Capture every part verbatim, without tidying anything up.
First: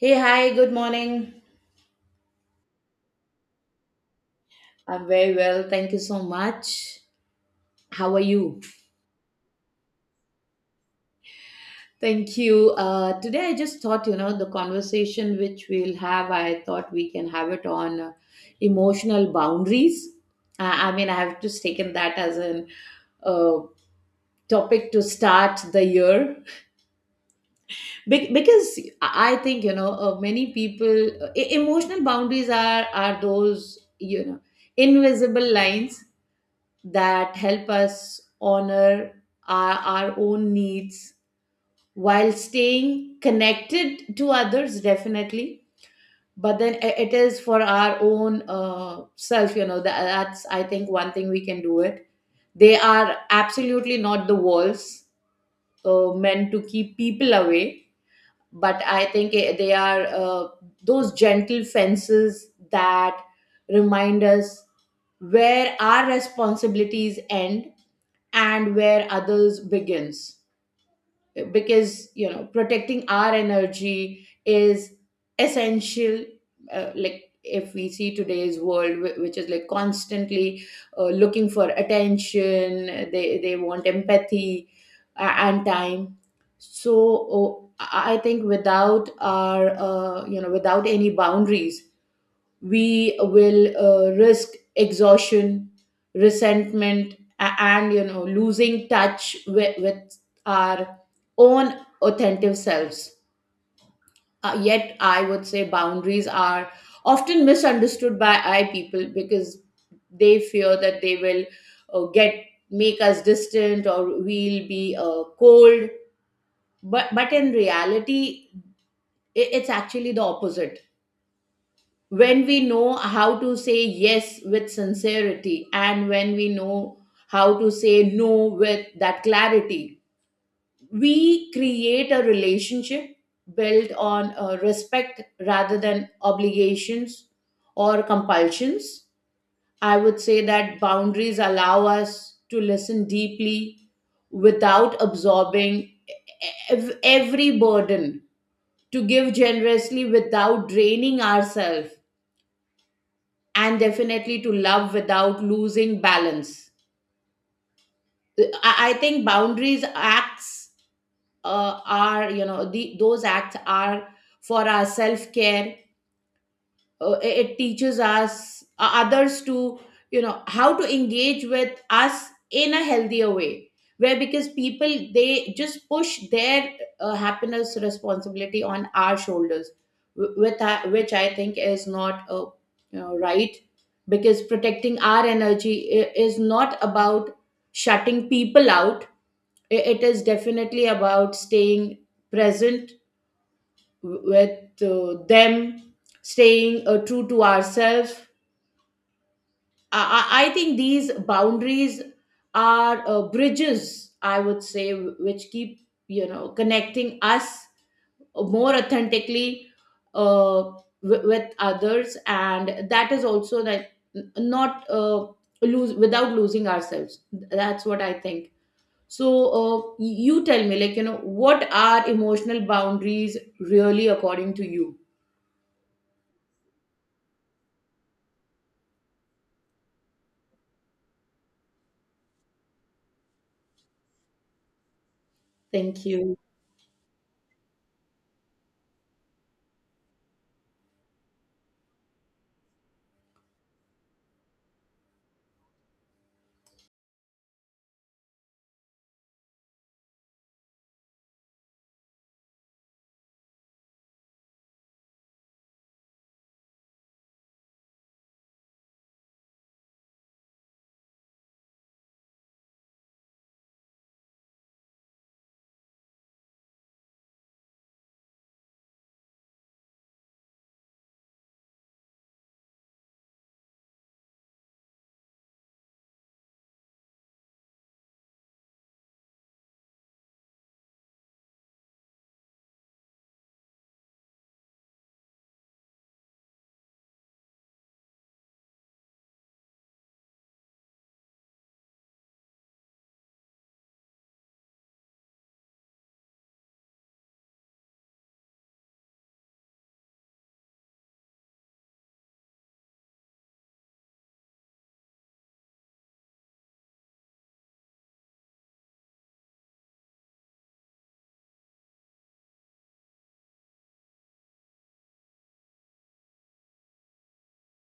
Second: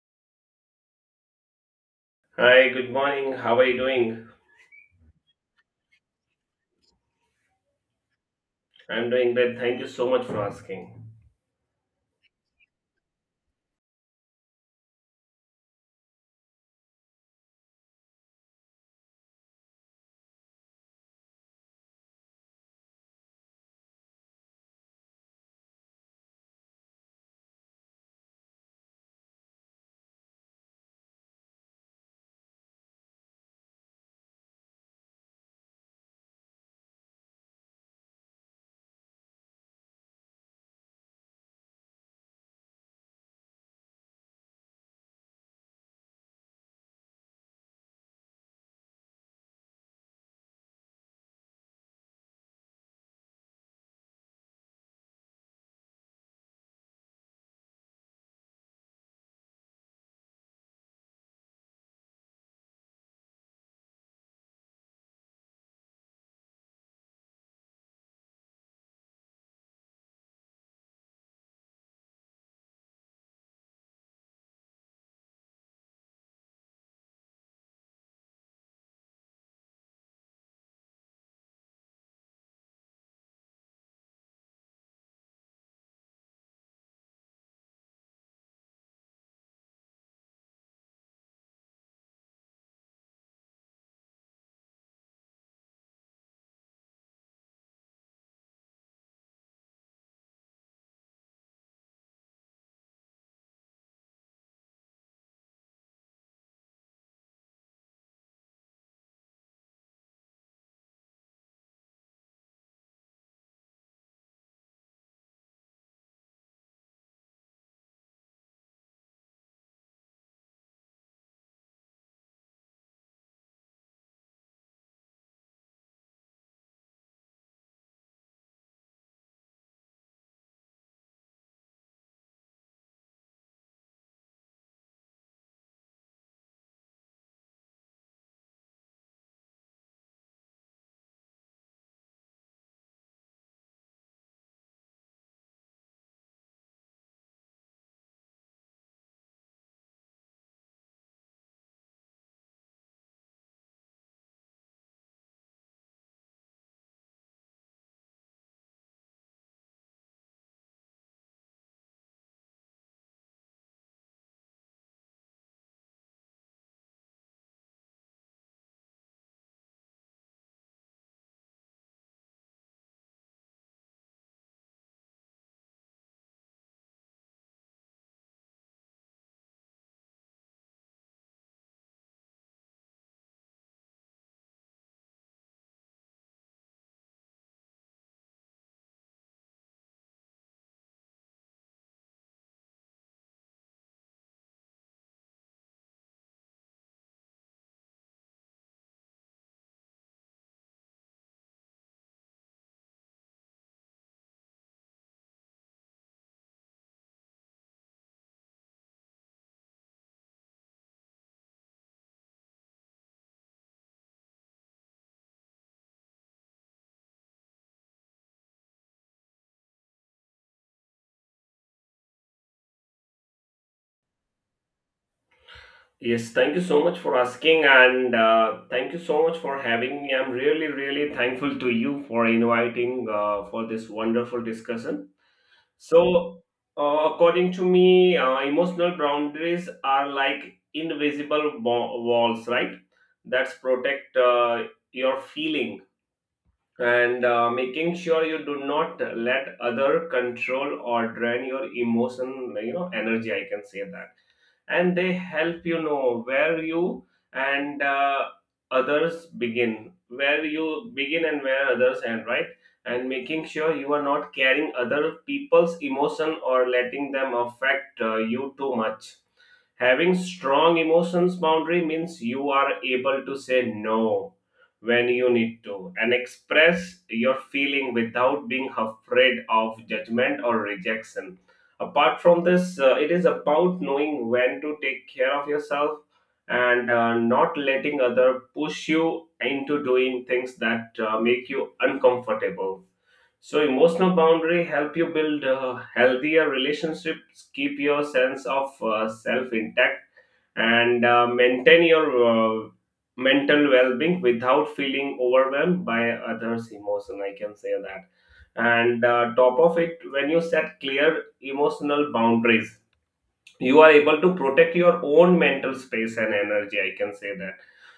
Hey, hi, good morning. Hi, good morning. How are you doing? I'm very well. Thank you so much. How are you? I'm doing great. Thank you so much for asking. Thank you. Uh, today, I just thought, you know, the conversation which we'll have, I thought we can have it on uh, emotional boundaries. I, I mean, I have just taken that as an uh, topic to start the year. Be- because I I think, you know, uh, many people, uh, e- emotional boundaries are, are those, you know, invisible lines that help us honor our, our own needs while staying connected to others, definitely, but then i- it is for our own uh, self, you know, that, that's I think one thing we can do it. They are absolutely not the walls uh, meant to keep people away, but I think eh, they are uh, those gentle fences that remind us where our responsibilities end and where others begins, because you know protecting our energy is essential. Uh, like if we see today's world, wh- which is like constantly uh, looking for attention. They they want empathy, uh, and time. So oh, i I think without our uh, you know without any boundaries, we will uh, risk exhaustion, resentment, a- and you know losing touch with, with our own authentic selves. Uh, yet I would say boundaries are often misunderstood by I people, because they fear that they will uh, get make us distant, or we'll be uh, cold. But but in reality, i- it's actually the opposite. When we know how to say yes with sincerity, and when we know how to say no with that clarity, we create a relationship built on uh, respect rather than obligations or compulsions. I would say that boundaries allow us to listen deeply without absorbing e-, ev- every burden, to give generously without draining ourselves, and definitely to love without losing balance. I, I think boundaries acts uh, are, you know, the, those acts are for our self care. Uh, it it teaches us uh, others to, you know, how to engage with us in a healthier way, where, because people they just push their uh, happiness responsibility on our shoulders, wh- with I- which I think is not uh, you know, right. Because protecting our energy i- is not about shutting people out. I- it is definitely about staying present with uh, them, staying uh, true to ourselves. I, I I think these boundaries are uh, bridges, I would say, which keep, you know, connecting us more authentically uh, w- with others, and that is also that n- not uh, lose without losing ourselves. That's what I think. So uh, y- you tell me, like, you know, what are emotional boundaries really according to you? Yes, thank you so much for asking, and uh, thank you so much for having me. I'm really, really thankful to you for inviting uh, for this wonderful discussion. Thank you. So, uh, According to me, uh, emotional boundaries are like invisible wa- walls, right? That's protect uh, your feeling, and uh, making sure you do not let other control or drain your emotion, you know energy, I can say that. And they help you know where you and uh, others begin, where you begin and where others end, right? And making sure you are not carrying other people's emotion or letting them affect uh, you too much. Having strong emotions boundary means you are able to say no when you need to, and express your feeling without being afraid of judgment or rejection. Apart from this, uh, it is about knowing when to take care of yourself, and uh, not letting other push you into doing things that uh, make you uncomfortable. So emotional boundary help you build uh, healthier relationships, keep your sense of uh, self intact, and uh, maintain your uh, mental well-being without feeling overwhelmed by others' emotion. I can say that. And uh, top of it, when you set clear emotional boundaries, you are able to protect your own mental space and energy, I can say that.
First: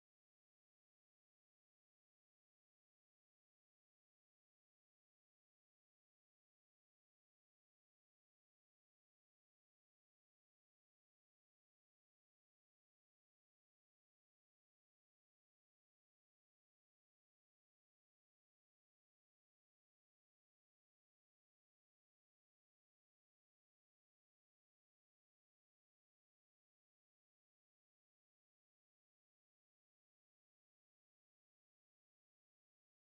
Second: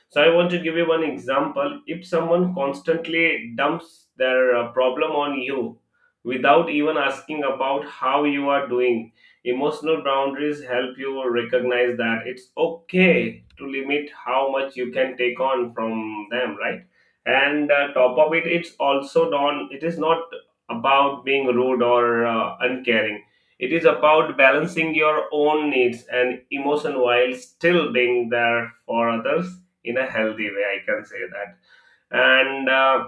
So I want to give you one example. If someone constantly dumps their uh, problem on you without even asking about how you are doing, emotional boundaries help you recognize that it's okay to limit how much you can take on from them, right? And uh, top of it, it's also not it is not about being rude or uh, uncaring. It is about balancing your own needs and emotion while still being there for others in a healthy way. I can say that. And uh,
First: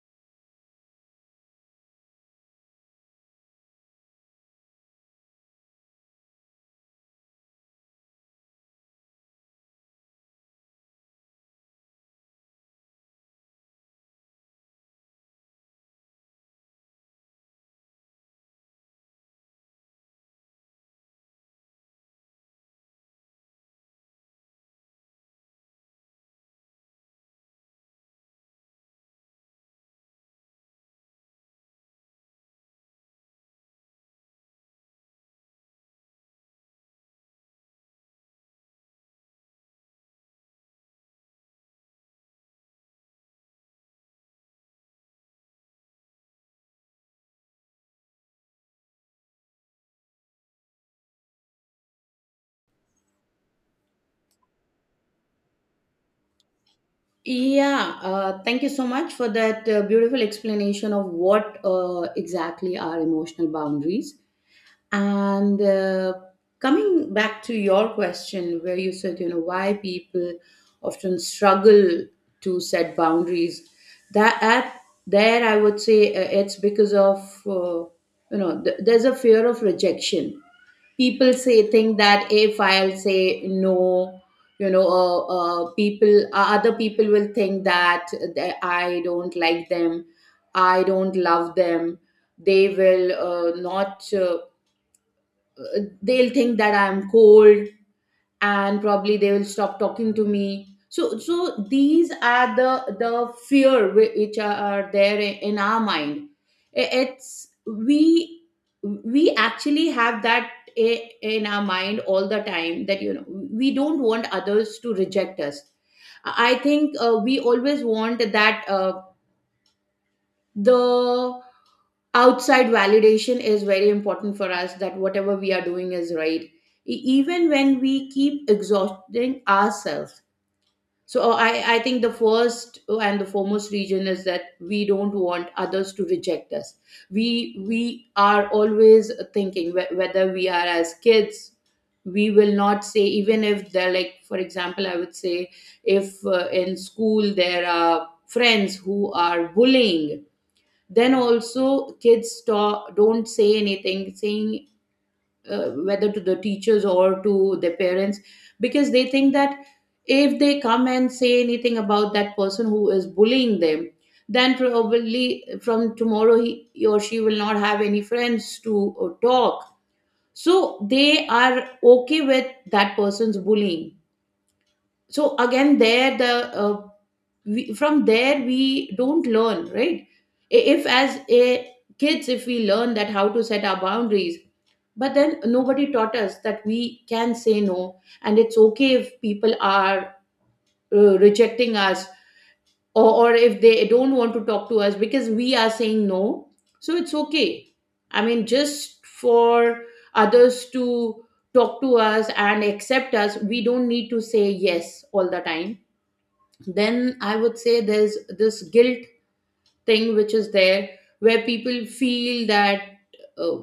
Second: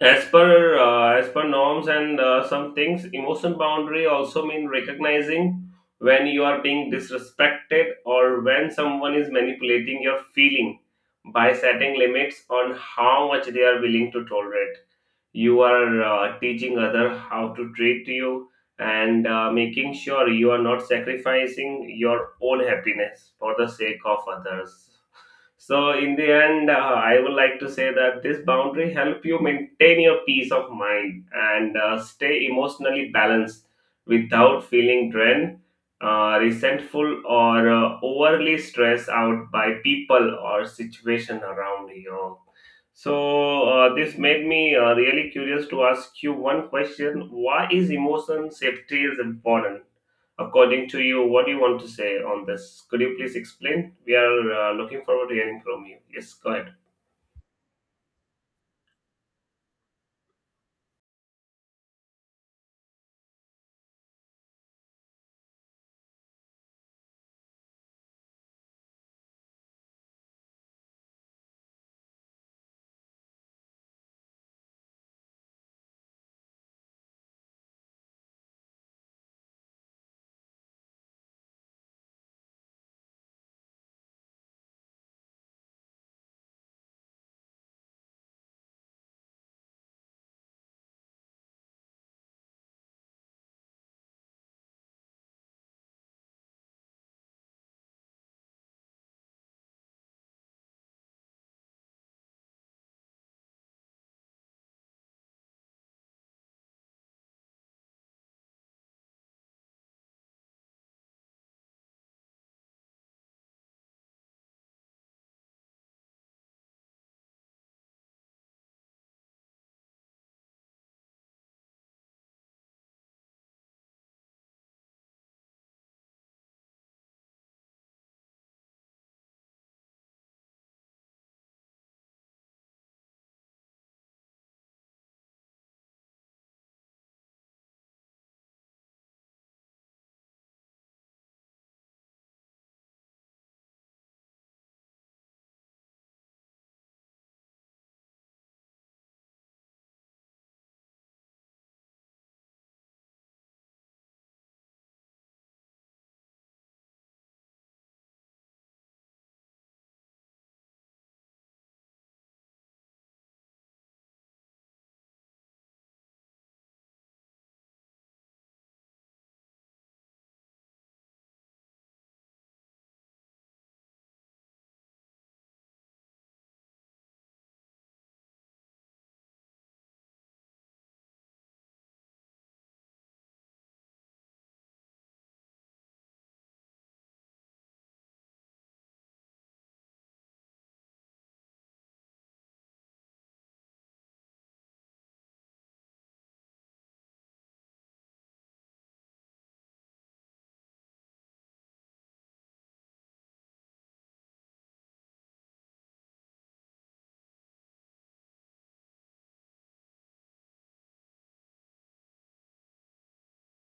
as per uh, as per norms and uh, some things, emotion boundary also mean recognizing when you are being disrespected or when someone is manipulating your feeling. By setting limits on how much they are willing to tolerate, you are uh, teaching other how to treat you, and uh, making sure you are not sacrificing your own happiness for the sake of others. So in the end, uh, I would like to say that this boundary help you maintain your peace of mind and uh, stay emotionally balanced without feeling drained, uh, resentful, or uh, overly stressed out by people or situation around you. So uh, this made me uh, really curious to ask you one question. Why is emotion safety is important? According to you, what do you want to say on this? Could you please explain? We are uh, looking forward to hearing from you. Yes, go ahead. Yeah, uh, thank you so much for that uh, beautiful explanation of what uh, exactly are emotional boundaries. And uh, coming back to your question, where you said, you know, why people often struggle to set boundaries, that at there I would say uh, it's because of, uh, you know, th- there's a fear of rejection. People say think that if I'll say no, you know, uh, uh, people uh, other people will think that th- I don't like them, I don't love them, they will uh, not uh, uh, they'll think that I'm cold, and probably they will stop talking to me. So so these are the the fear whi- which are are there i- in our mind. I- it's we we actually have that i- in our mind all the time, that you know we don't want others to reject us. I think uh, we always want that uh, the outside validation is very important for us, that whatever we are doing is right. E- even when we keep exhausting ourselves. So uh, I, I think the first uh, and the foremost reason is that we don't want others to reject us. We we are always thinking, whe- whether we are as kids, we will not say, even if they're, like for example, I would say, if uh, in school there are friends who are bullying, then also kids talk, don't say anything, saying uh, whether to the teachers or to their parents, because they think that if they come and say anything about that person who is bullying them, then probably from tomorrow he, he or she will not have any friends to uh, talk. So they are okay with that person's bullying. So again there the uh, we, from there we don't learn, right? I- if as a kids if we learn that how to set our boundaries, but then nobody taught us that we can say no, and it's okay if people are uh, rejecting us, or, or if they don't want to talk to us because we are saying no. So it's okay. I mean, just for others to talk to us and accept us, we don't need to say yes all the time. Then I would say there's this guilt thing which is there, where people feel that uh,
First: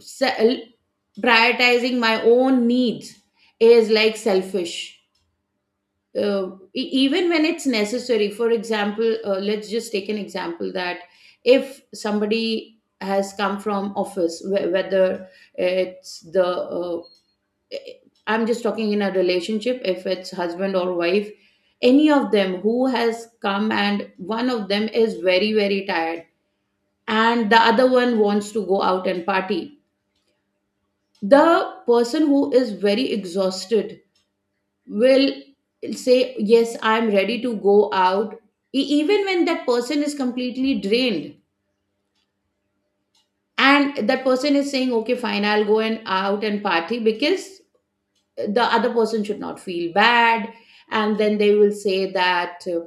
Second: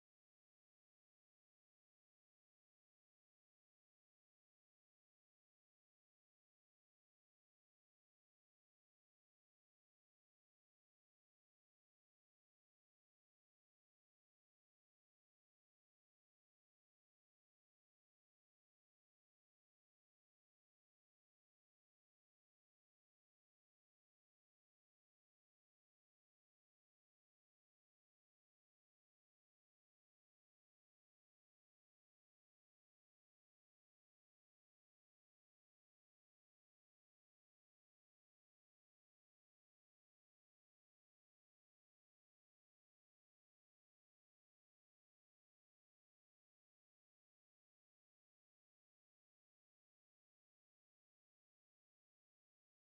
se- prioritizing my own needs is like selfish, uh, e- even when it's necessary. For example, uh, let's just take an example that if somebody has come from office, wh- whether it's the uh, I'm just talking in a relationship, if it's husband or wife, any of them who has come, and one of them is very, very tired, and the other one wants to go out and party. The person who is very exhausted will say, "Yes, I'm ready to go out," E- even when that person is completely drained. And that person is saying, "Okay, fine, I'll go and out and party," because the other person should not feel bad. And then they will say that, uh,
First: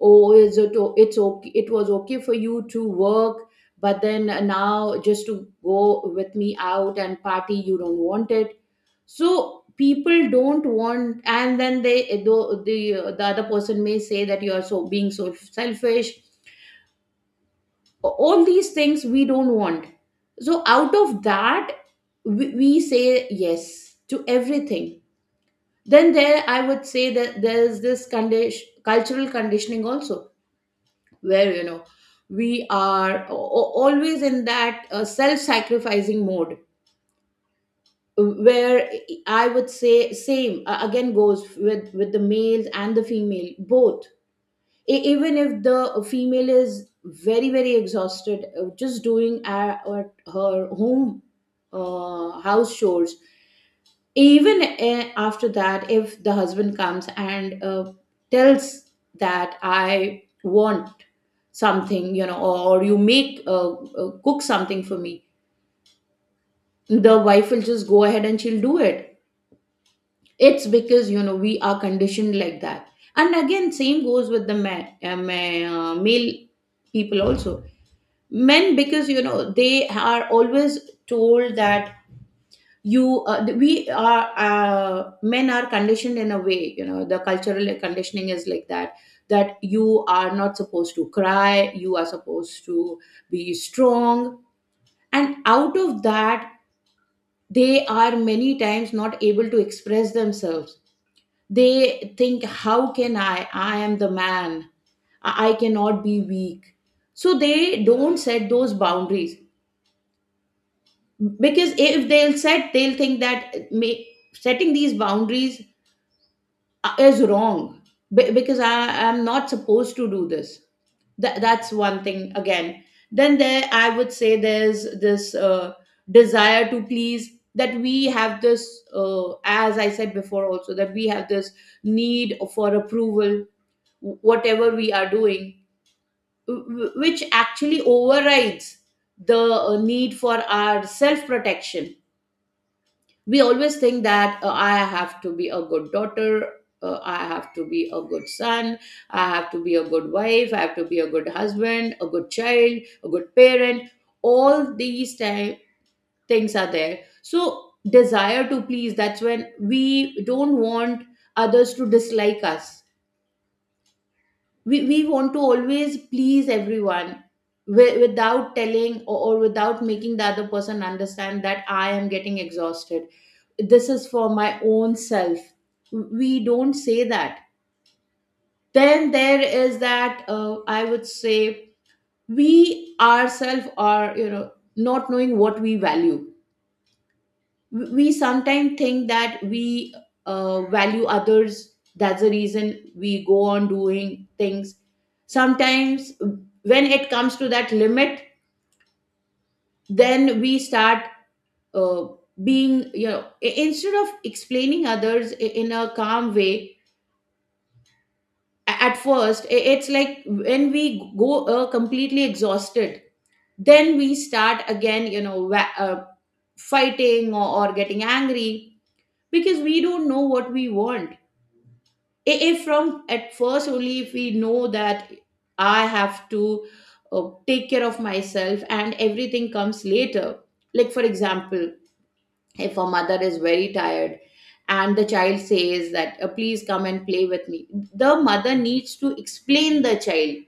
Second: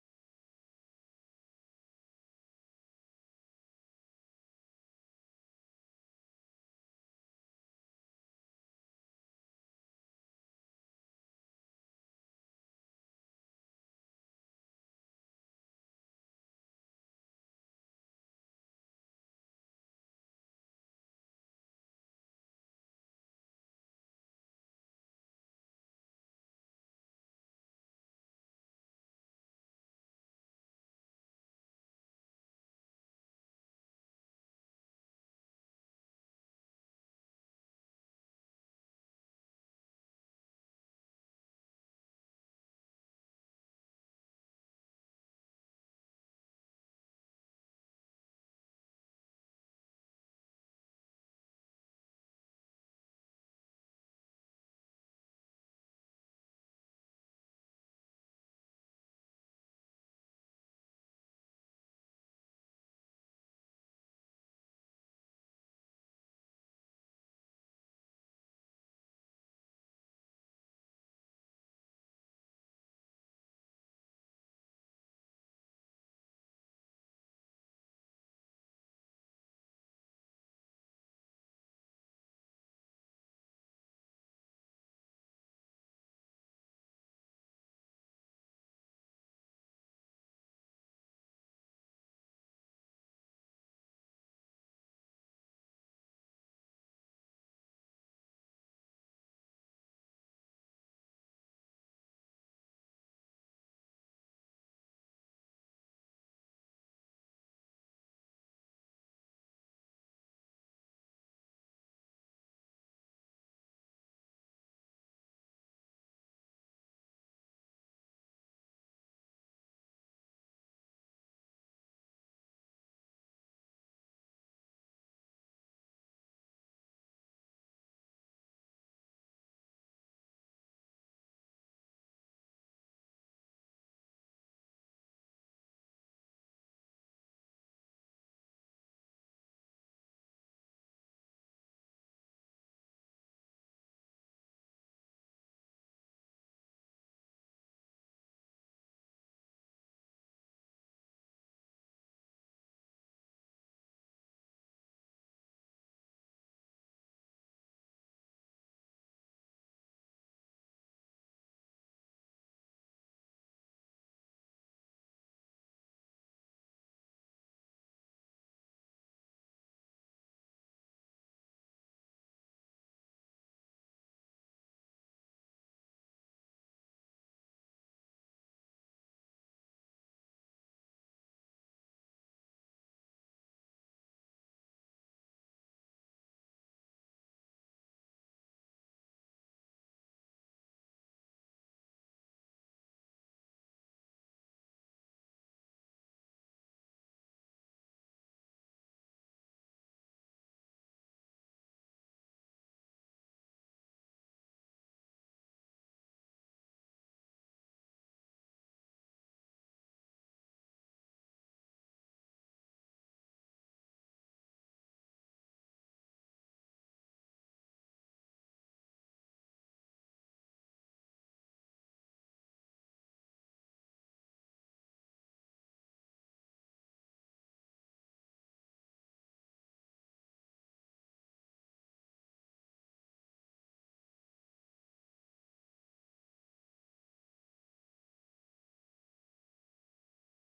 oh, is it o- it's okay, it was okay for you to work, but then uh, now just to go with me out and party you don't want it. So people don't want, and then they the the, uh, the other person may say that you are so being so selfish. All these things we don't want. So out of that, we, we say yes to everything. Then there I would say that there's this condition cultural conditioning also, where you know we are a- a- always in that uh, self-sacrificing mode, where I would say same, uh, again goes with with the males and the female both. E- even if the female is very, very exhausted, uh, just doing at at her home uh, house chores, even eh, after that, if the husband comes and uh, tells that I want something, you know, or, or you make uh, uh, cook something for me, the wife will just go ahead and she'll do it. It's because, you know, we are conditioned like that. And again same goes with the ma uh, ma- uh, male people also, men, because you know they are always told that you uh, th- we are uh, men are conditioned in a way, you know, the cultural conditioning is like that, that you are not supposed to cry, you are supposed to be strong. And out of that, they are many times not able to express themselves. They think, how can i i am the man, i I cannot be weak. So they don't set those boundaries, because if they'll set, they'll think that may, setting these boundaries uh, is wrong, be- because I am not supposed to do this. That that's one thing again. Then there, I would say there's this uh, desire to please, that we have this, uh, as I said before, also that we have this need for approval, wh- whatever we are doing, wh- wh- which actually overrides the uh, need for our self protection. We always think that uh, I have to be a good daughter, uh, I have to be a good son, I have to be a good wife, I have to be a good husband, a good child, a good parent. All these ti- things are there. So desire to please, that's when we don't want others to dislike us. We, we want to always please everyone, wi- without telling, or, or without making the other person understand that I am getting exhausted, this is for my own self. We don't say that. Then there is that uh, I would say we ourselves are, you know, not knowing what we value. We sometimes think that we uh, value others, that's the reason we go on doing things sometimes. When it comes to that limit, then we start uh, being, you know, i- instead of explaining others i- in a calm way at first, i- it's like when we go uh, completely exhausted, then we start again, you know, wa- uh, fighting, or, or getting angry, because we don't know what we want. I- if from at first only, if we know that I have to uh, take care of myself and everything comes later, like for example, if a mother is very tired and the child says that, "Uh, please come and play with me." The mother needs to explain the child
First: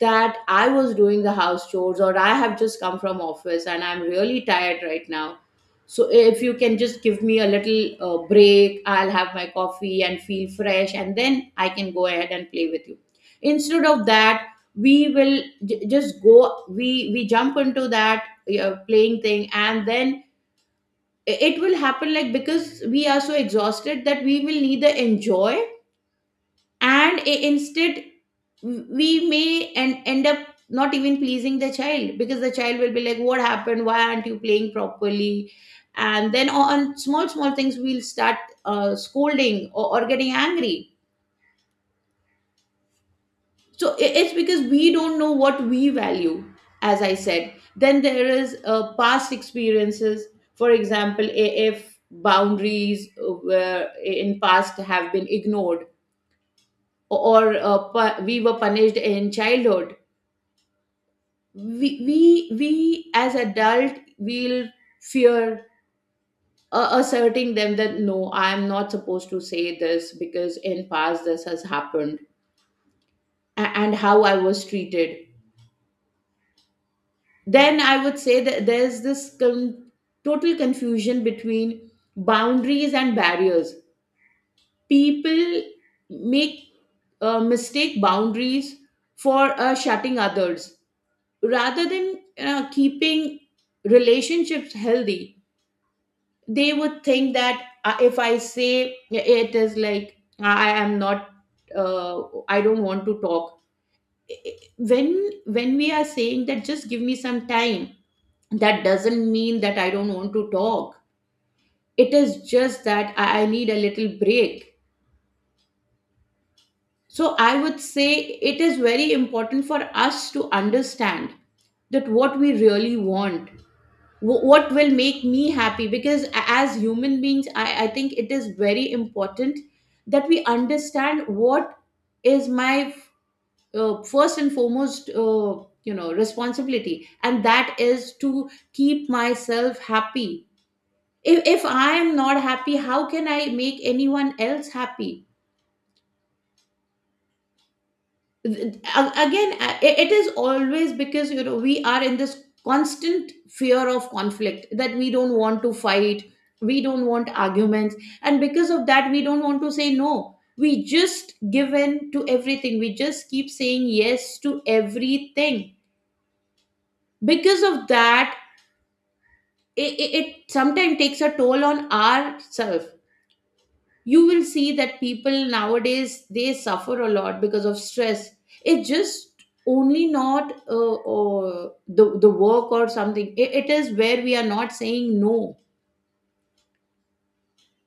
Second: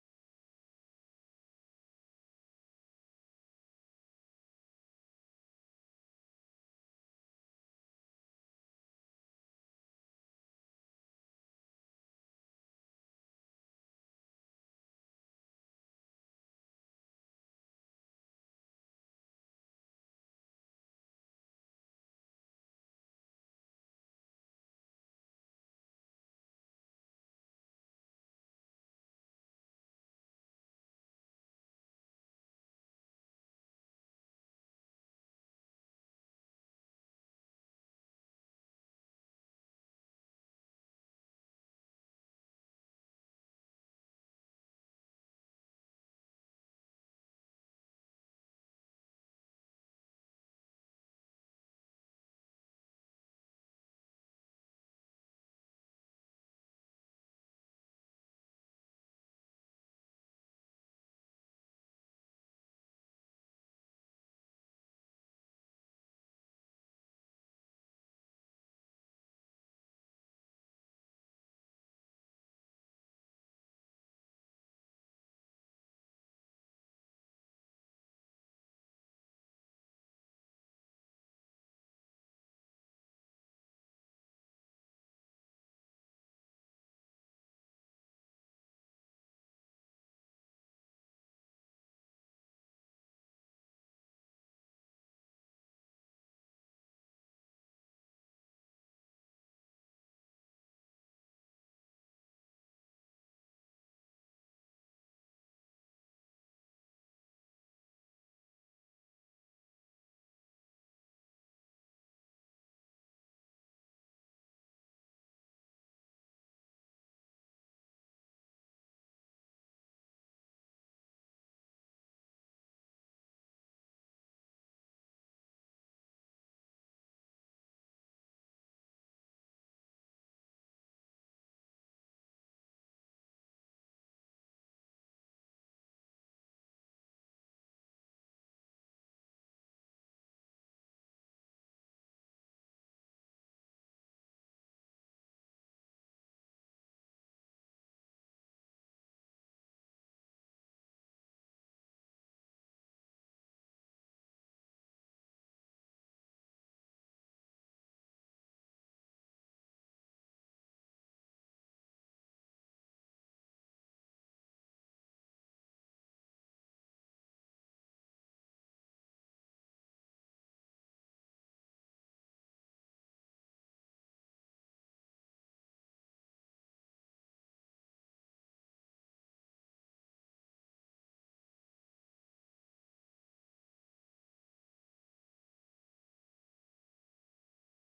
that, "I was doing the house chores or I have just come from office and I'm really tired right now. So if you can just give me a little uh, break, I'll have my coffee and feel fresh and then I can go ahead and play with you." Instead of that, we will j- just go we we jump into that uh, playing thing, and then it will happen like, because we are so exhausted, that we will neither enjoy, and i- instead, we may and end up not even pleasing the child, because the child will be like, what happened, why aren't you playing properly? And then on small small things, we'll start uh, scolding, or, or getting angry. So i- it's because we don't know what we value. As I said, then there is uh, past experiences. For example, i- if boundaries uh, were in past have been ignored, or uh, pu- we were punished in childhood, we we we as adult will fear uh, asserting them, that no, I am not supposed to say this, because in past this has happened a- and how I was treated. Then I would say that there's this con- total confusion between boundaries and barriers. People make uh, mistake boundaries for uh, shutting others rather than uh, keeping relationships healthy. They would think that, uh, if I say, it is like I am not uh, I don't want to talk. When when we are saying that just give me some time, that doesn't mean that I don't want to talk. It is just that i I need a little break. So I would say it is very important for us to understand that what we really want, wh- what will make me happy, because a- as human beings, I, I think it is very important that we understand what is my uh, first and foremost, uh, you know responsibility, and that is to keep myself happy. if, if I am not happy, how can I make anyone else happy? Th- a- again a- i- it is always, because you know, we are in this constant fear of conflict, that we don't want to fight, we don't want arguments. And because of that, we don't want to say no, we just give in to everything, we just keep saying yes to everything. Because of that, it, it, it sometimes takes a toll on ourselves. You will see that people nowadays, they suffer a lot because of stress. It's just only not uh, uh, the the work or something. I- it is where we are not saying no.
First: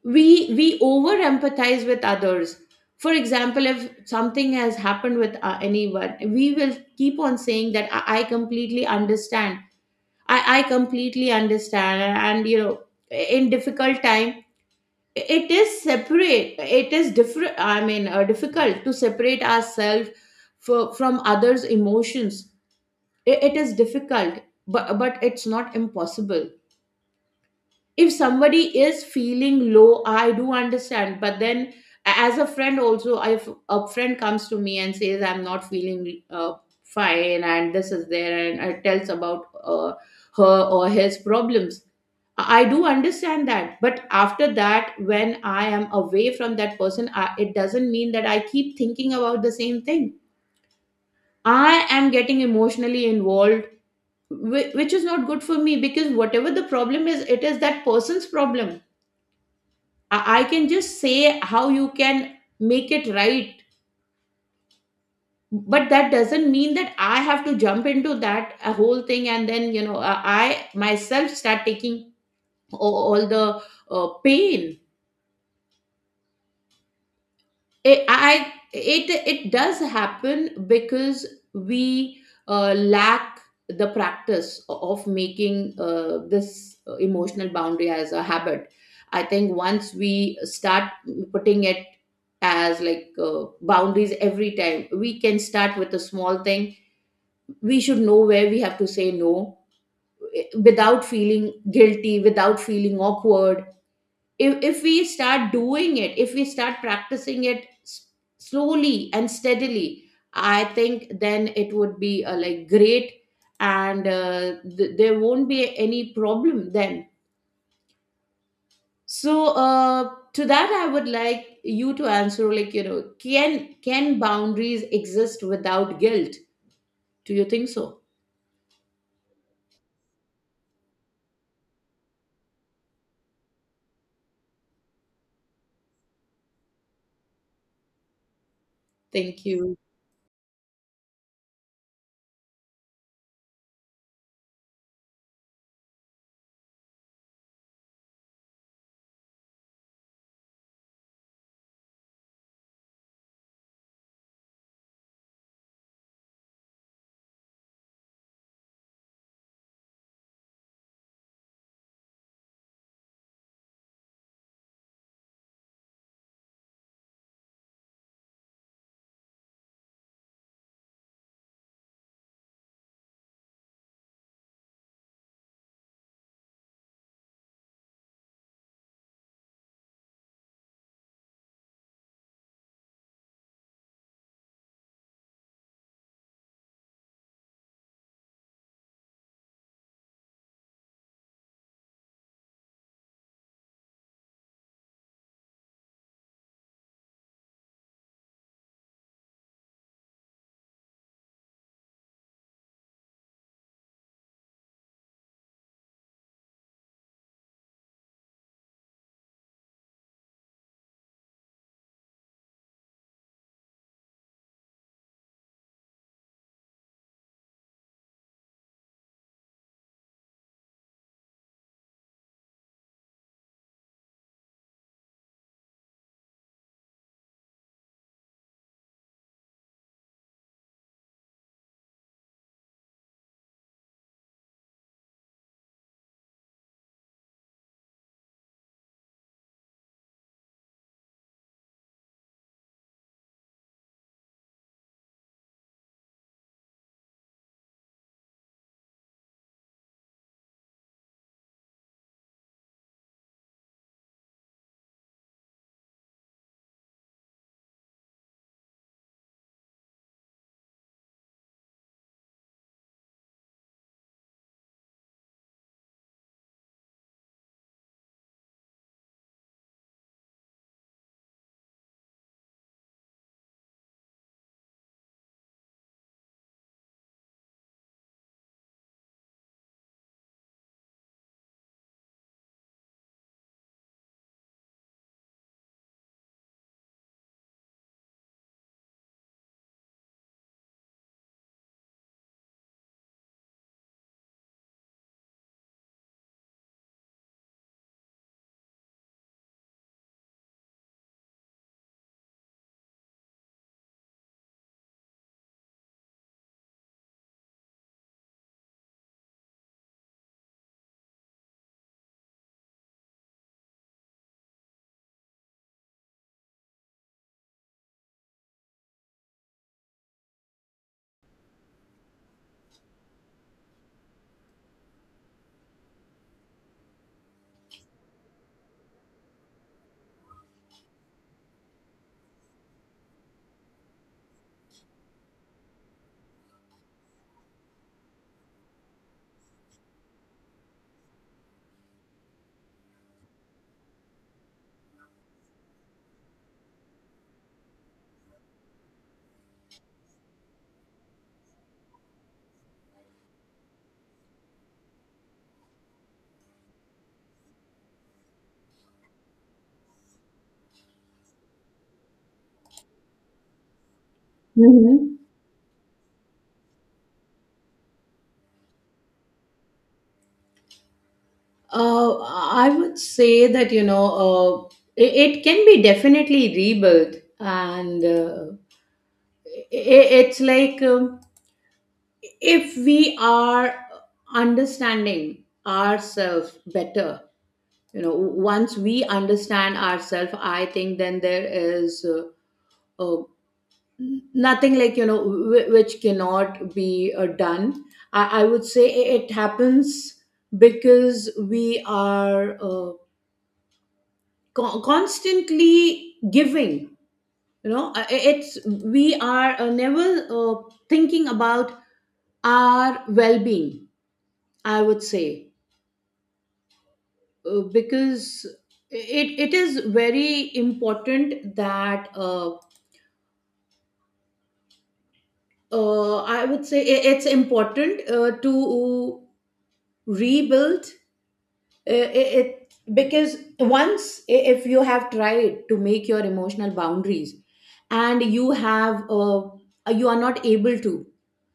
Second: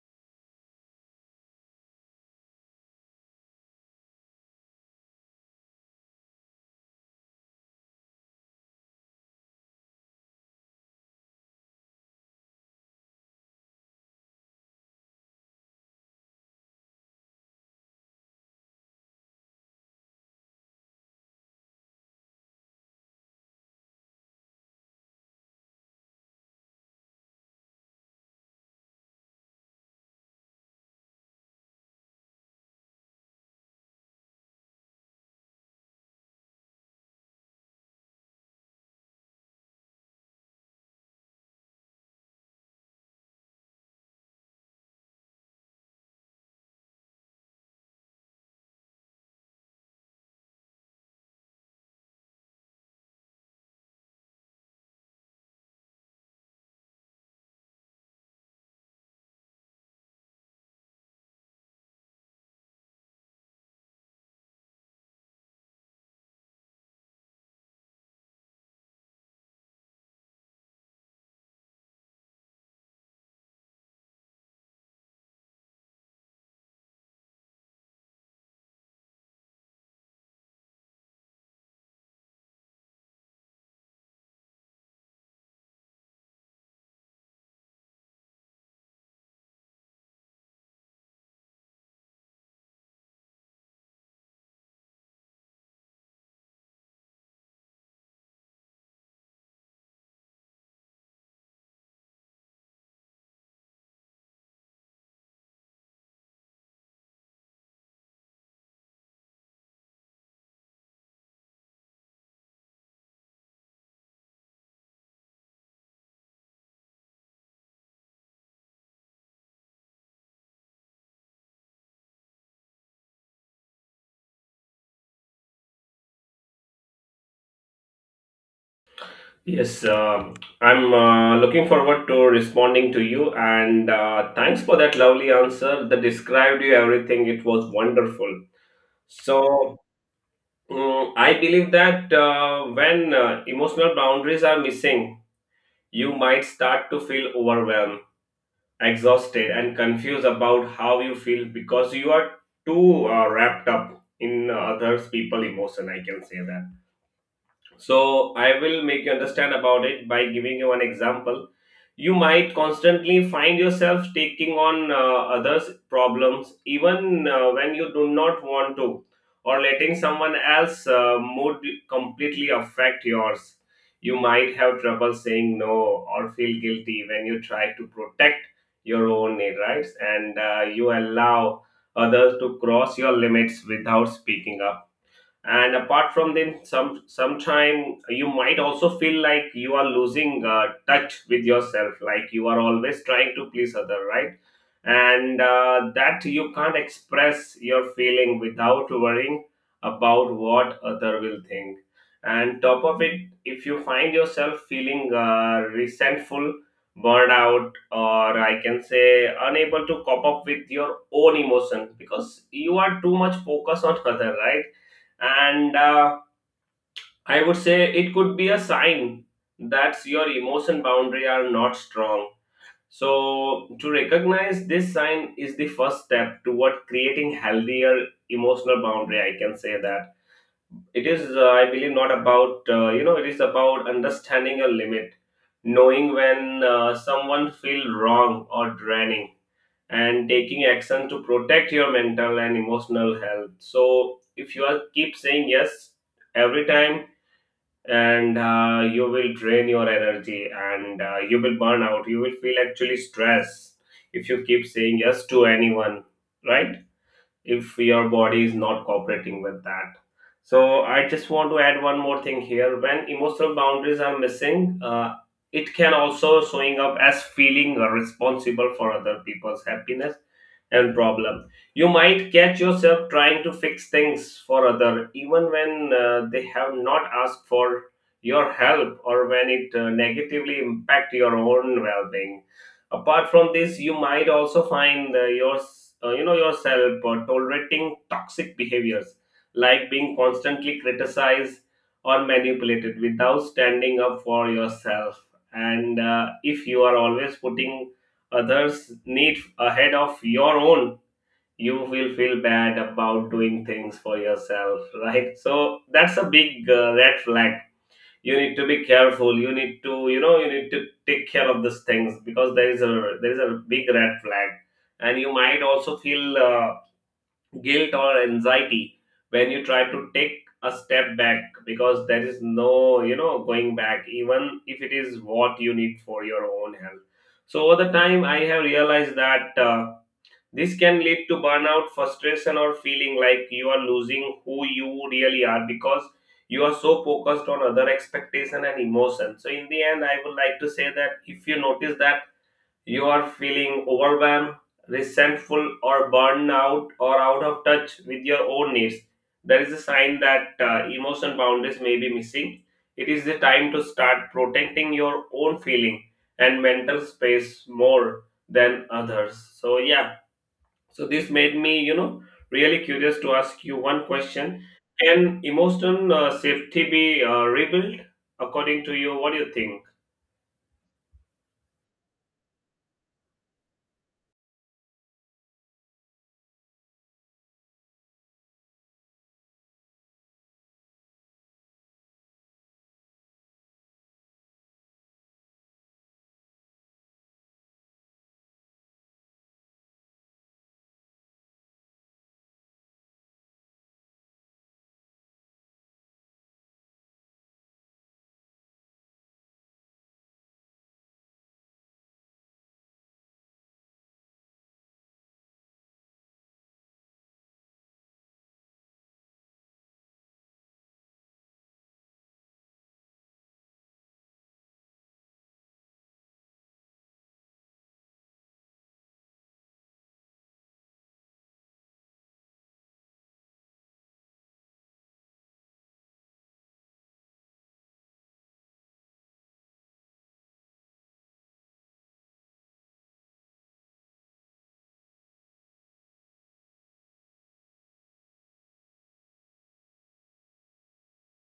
We we over empathize with others. For example, if something has happened with uh, anyone, we will keep on saying that, i, I completely understand, I, I completely understand, and you know in difficult time, it is separate, it is different, I mean, uh, difficult to separate ourselves for, from others' emotions. I- it is difficult, but but it's not impossible. If somebody is feeling low, I do understand, but then, a- as a friend also, if a friend comes to me and says, I'm not feeling uh, fine, and this is there, and uh, tells about uh, her or his problems, I do understand that. But after that, when I am away from that person, I, it doesn't mean that I keep thinking about the same thing, I am getting emotionally involved, whi- which is not good for me, because whatever the problem is, it is that person's problem. I, I can just say how you can make it right, but that doesn't mean that I have to jump into that uh, whole thing, and then, you know, uh, I myself start taking a- all the uh, pain. It, I it it does happen because we uh, lack the practice of making uh, this emotional boundary as a habit. I think once we start putting it as like uh, boundaries, every time we can start with a small thing. We should know where we have to say no, eh, without feeling guilty, without feeling awkward. if, if we start doing it, if we start practicing it, s- slowly and steadily, I think then it would be uh, like great, and uh, th- there won't be any problem then. So uh, to that, I would like you to answer, like you know, can can boundaries exist without guilt? Do you think so? Yes, um, I'm uh, looking forward to responding to you, and uh, thanks for that lovely answer that described you everything. It was wonderful. Thank you. So, mm, I believe that uh, when uh, emotional boundaries are missing, you might start to feel overwhelmed, exhausted, and confused about how you feel, because you are too uh, wrapped up in uh, others people emotion. I can say that. So I will make you understand about it by giving you an example. You might constantly find yourself taking on uh, others' problems, even uh, when you do not want to, or letting someone else's uh, mood completely affect yours. You might have trouble saying no or feel guilty when you try to protect your own rights, and uh, you allow others to cross your limits without speaking up. And apart from them, some sometime you might also feel like you are losing uh, touch with yourself, like you are always trying to please other, right? And uh, that you can't express your feeling without worrying about what other will think. And top of it, if you find yourself feeling uh, resentful, burned out, or I can say unable to cop up with your own emotion because you are too much focused on other, right? And uh, I would say it could be a sign that your emotion boundary are not strong. So to recognize this sign is the first step toward creating healthier emotional boundary, I can say that. It is uh, I believe not about uh, you know it is about understanding your limit, knowing when uh, someone feel wrong or draining, and taking action to protect your mental and emotional health. So if you are keep saying yes every time, and uh, you will drain your energy, and uh, you will burn out, you will feel actually stressed if you keep saying yes to anyone, right? If your body is not cooperating with that. So I just want to add one more thing here. When emotional boundaries are missing, uh, it can also showing up as feeling responsible for other people's happiness and problem. You might catch yourself trying to fix things for other, even when uh, they have not asked for your help, or when it uh, negatively impact your own well-being. Apart from this, you might also find uh, your uh, you know yourself uh, tolerating toxic behaviors, like being constantly criticized or manipulated without standing up for yourself. And uh, if you are always putting others need ahead of your own, you will feel bad about doing things for yourself, right? So that's a big uh, red flag. You need to be careful, you need to, you know you need to take care of these things, because there is a there is a big red flag. And you might also feel uh, guilt or anxiety when you try to take a step back, because there is no, you know going back, even if it is what you need for your own health. So over the time I have realized that uh, this can lead to burnout, frustration, or feeling like you are losing who you really are, because you are so focused on other expectation and emotion. So in the end, I would like to say that if you notice that you are feeling overwhelmed, resentful, or burned out, or out of touch with your own needs, there is a sign that uh, emotion boundaries may be missing. It is the time to start protecting your own feeling and mental space more than others. So yeah, so this made me, you know, really curious to ask you one question. Mhm. Can emotional uh, safety be uh, rebuilt according to you? What do you think? Uh, I would say that, you know, uh, it, it can be definitely rebuilt, and uh, I, it's like um, if we are understanding ourselves better, you know, once we understand ourselves, I think then there is uh, uh, nothing like, you know, w- which cannot be uh, done. I, I would say it happens because we are. Uh, co- constantly giving, you know uh, it's, we are uh, never uh, thinking about our well-being, I would say, uh, because it, it is very important that uh, uh, I would say, i- it's important uh, to rebuild uh, i- it. Because once, i- if you have tried to make your emotional boundaries and you have uh, you are not able to,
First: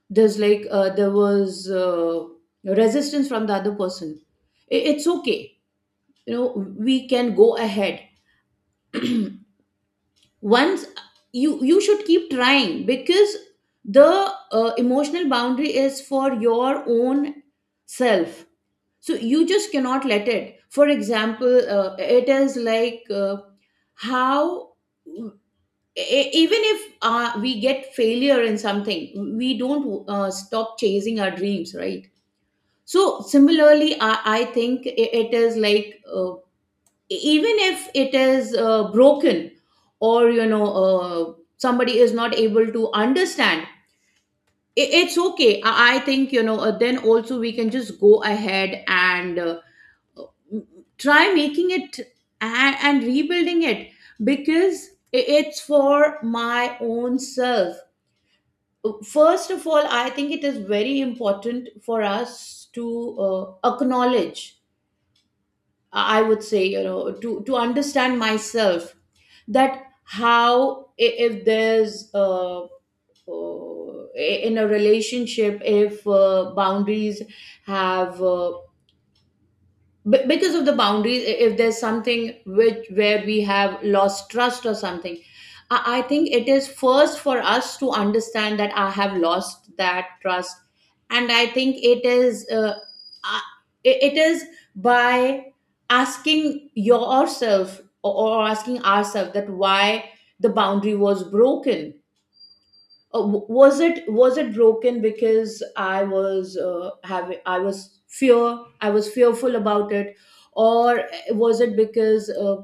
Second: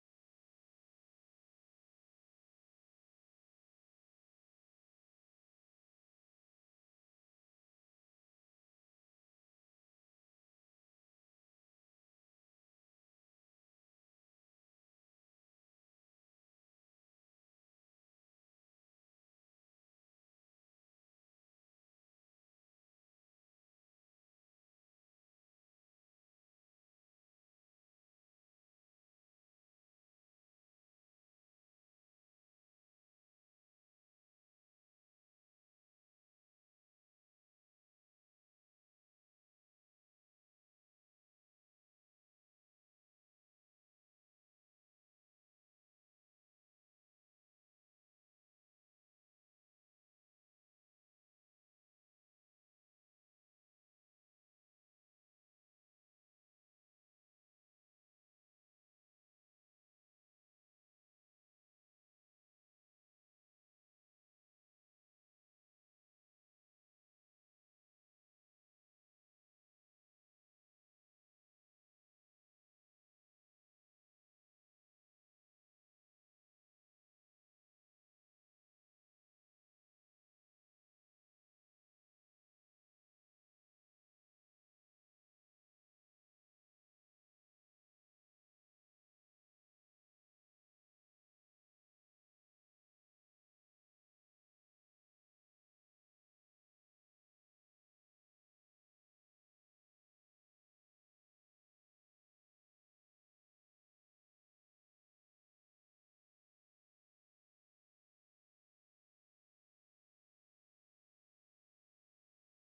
there's like, uh, there was uh, resistance from the other person, I- it's okay, you know, we can go ahead. Once, you you should keep trying, because the uh, emotional boundary is for your own self. So you just cannot let it. For example, uh, it is like, uh, how, e- even if uh, we get failure in something, we don't uh, stop chasing our dreams, right? So similarly, i, I think i- it is like, uh, even if it is uh, broken, or you know, uh, somebody is not able to understand, i- it's okay, i, I think, you know uh, then also we can just go ahead and uh, m- try making it, and, and rebuilding it, because i- it's for my own self. First of all, I think it is very important for us to uh, acknowledge. I would say, you know, to, to understand myself, that how, i- if there's uh, uh, in a relationship, if uh, boundaries have uh, b- because of the boundaries, i- if there's something which, where we have lost trust or something, I, I think it is first for us to understand that I have lost that trust. And I think it is uh, I- it it is by asking yourself, or or asking ourselves that, why the boundary was broken? Uh, w- was it, was it broken because I was uh, having, I was fear, I was fearful about it, or eh, was it because uh,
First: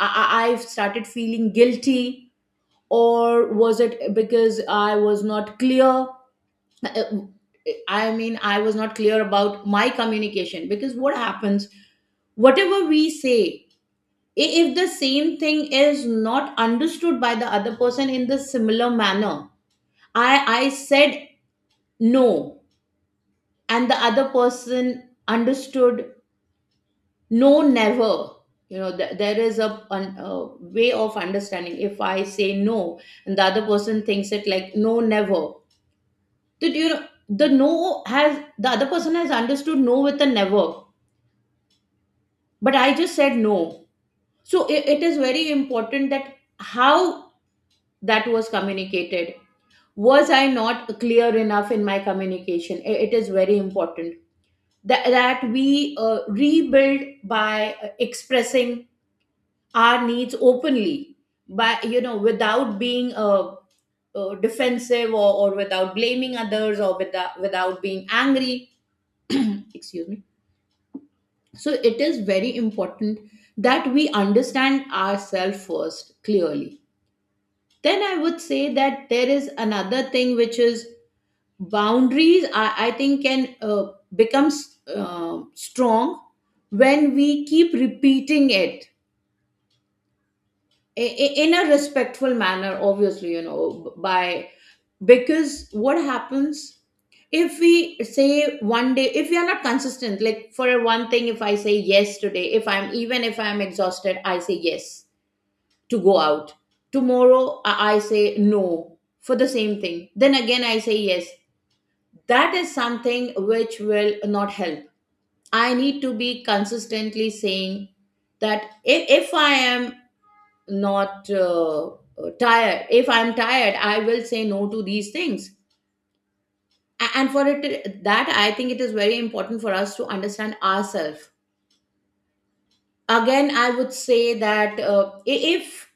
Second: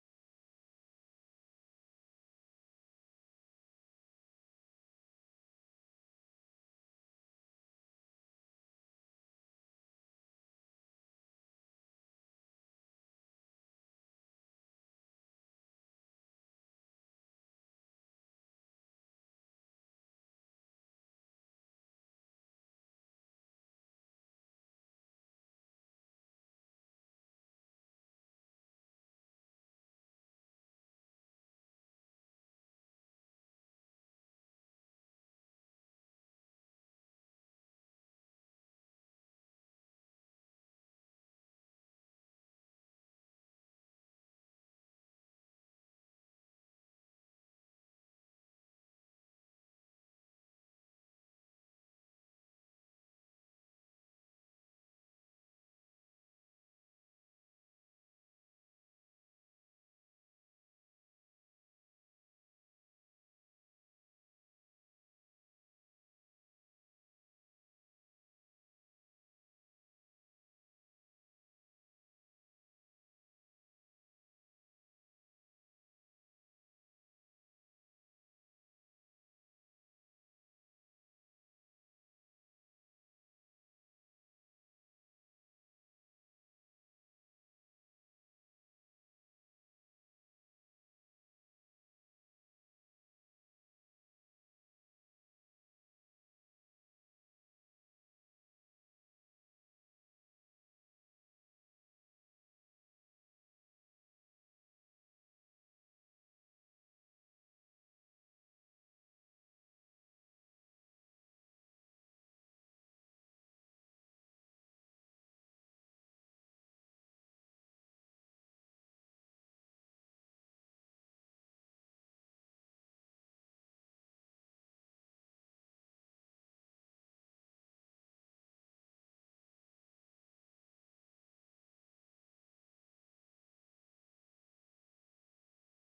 I I I started feeling guilty, or was it because I was not clear? Uh, I mean, I was not clear about my communication. Because what happens, whatever we say, i- if the same thing is not understood by the other person in the similar manner, I I said no, and the other person understood no never. You know, th- there is a, an- a way of understanding. If I say no, and the other person thinks it like no never, did you know, the no has, the other person has understood no with a never, but I just said no. So, it, it is very important that, how that was communicated, was I not clear enough in my communication. I- it is very important that, that we uh, rebuild by uh, expressing our needs openly, by you know, without being uh, uh, defensive, or, or without blaming others, or without, without being angry. Excuse me. So it is very important that we understand ourselves first clearly. Then I would say that there is another thing, which is, boundaries, i, I think, can uh, becomes uh, strong when we keep repeating it, i- i- in a respectful manner, obviously, you know. By Because what happens, if we say one day, if we are not consistent, like for one thing, if I say yes today, if I'm, even if I'm exhausted, I say yes to go out, tomorrow i I say no for the same thing, then again I say yes, that is something which will not help. I need to be consistently saying that, if, if I am not uh, uh, tired, if I'm tired, I will say no to these things. A- and for it, that, I think it is very important for us to understand ourselves. Again, I would say that, uh, i- if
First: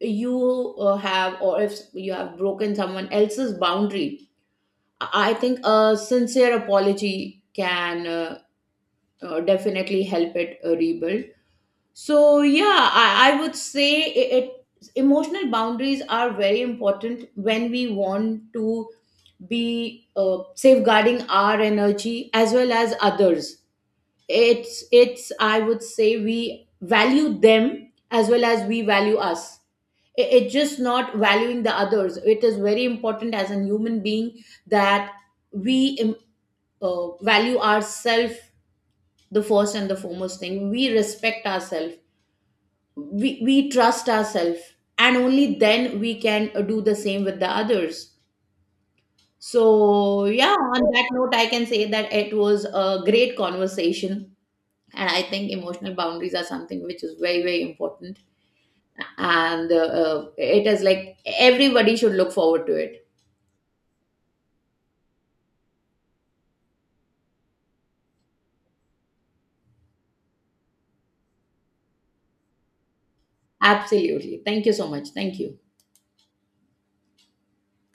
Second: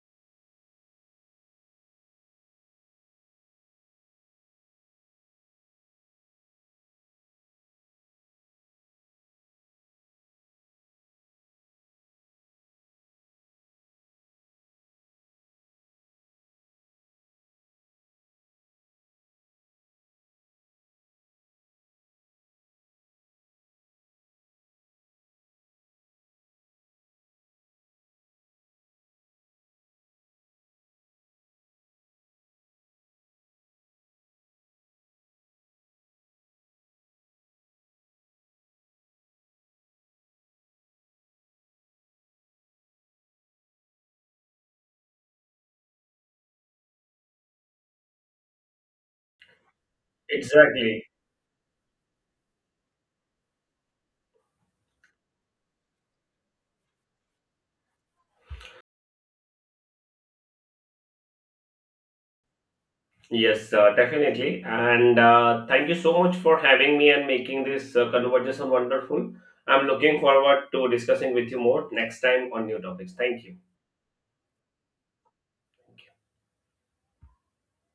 you uh, have, or if you have broken someone else's boundary, i I think a sincere apology can uh, uh, definitely help it uh, rebuild. So yeah, I, I would say, it, it, emotional boundaries are very important when we want to be uh, safeguarding our energy as well as others. It's it's I would say we value them as well as we value us. It, it's just not valuing the others. It is very important as a human being, that we um, uh, value ourselves, the first and the foremost thing. We respect ourselves, we, we trust ourselves, and only then we can uh, do the same with the others. So yeah, on Exactly. that note, I can say that it was a great conversation, and I think emotional boundaries are something which is very very important, and uh, uh, it is like, everybody should look forward to it. Yes, uh, definitely. And uh, thank you so much for having me and making this uh, conversation wonderful. I'm looking forward to discussing with you more next time on new topics. Thank you. Absolutely, thank you so much, thank you.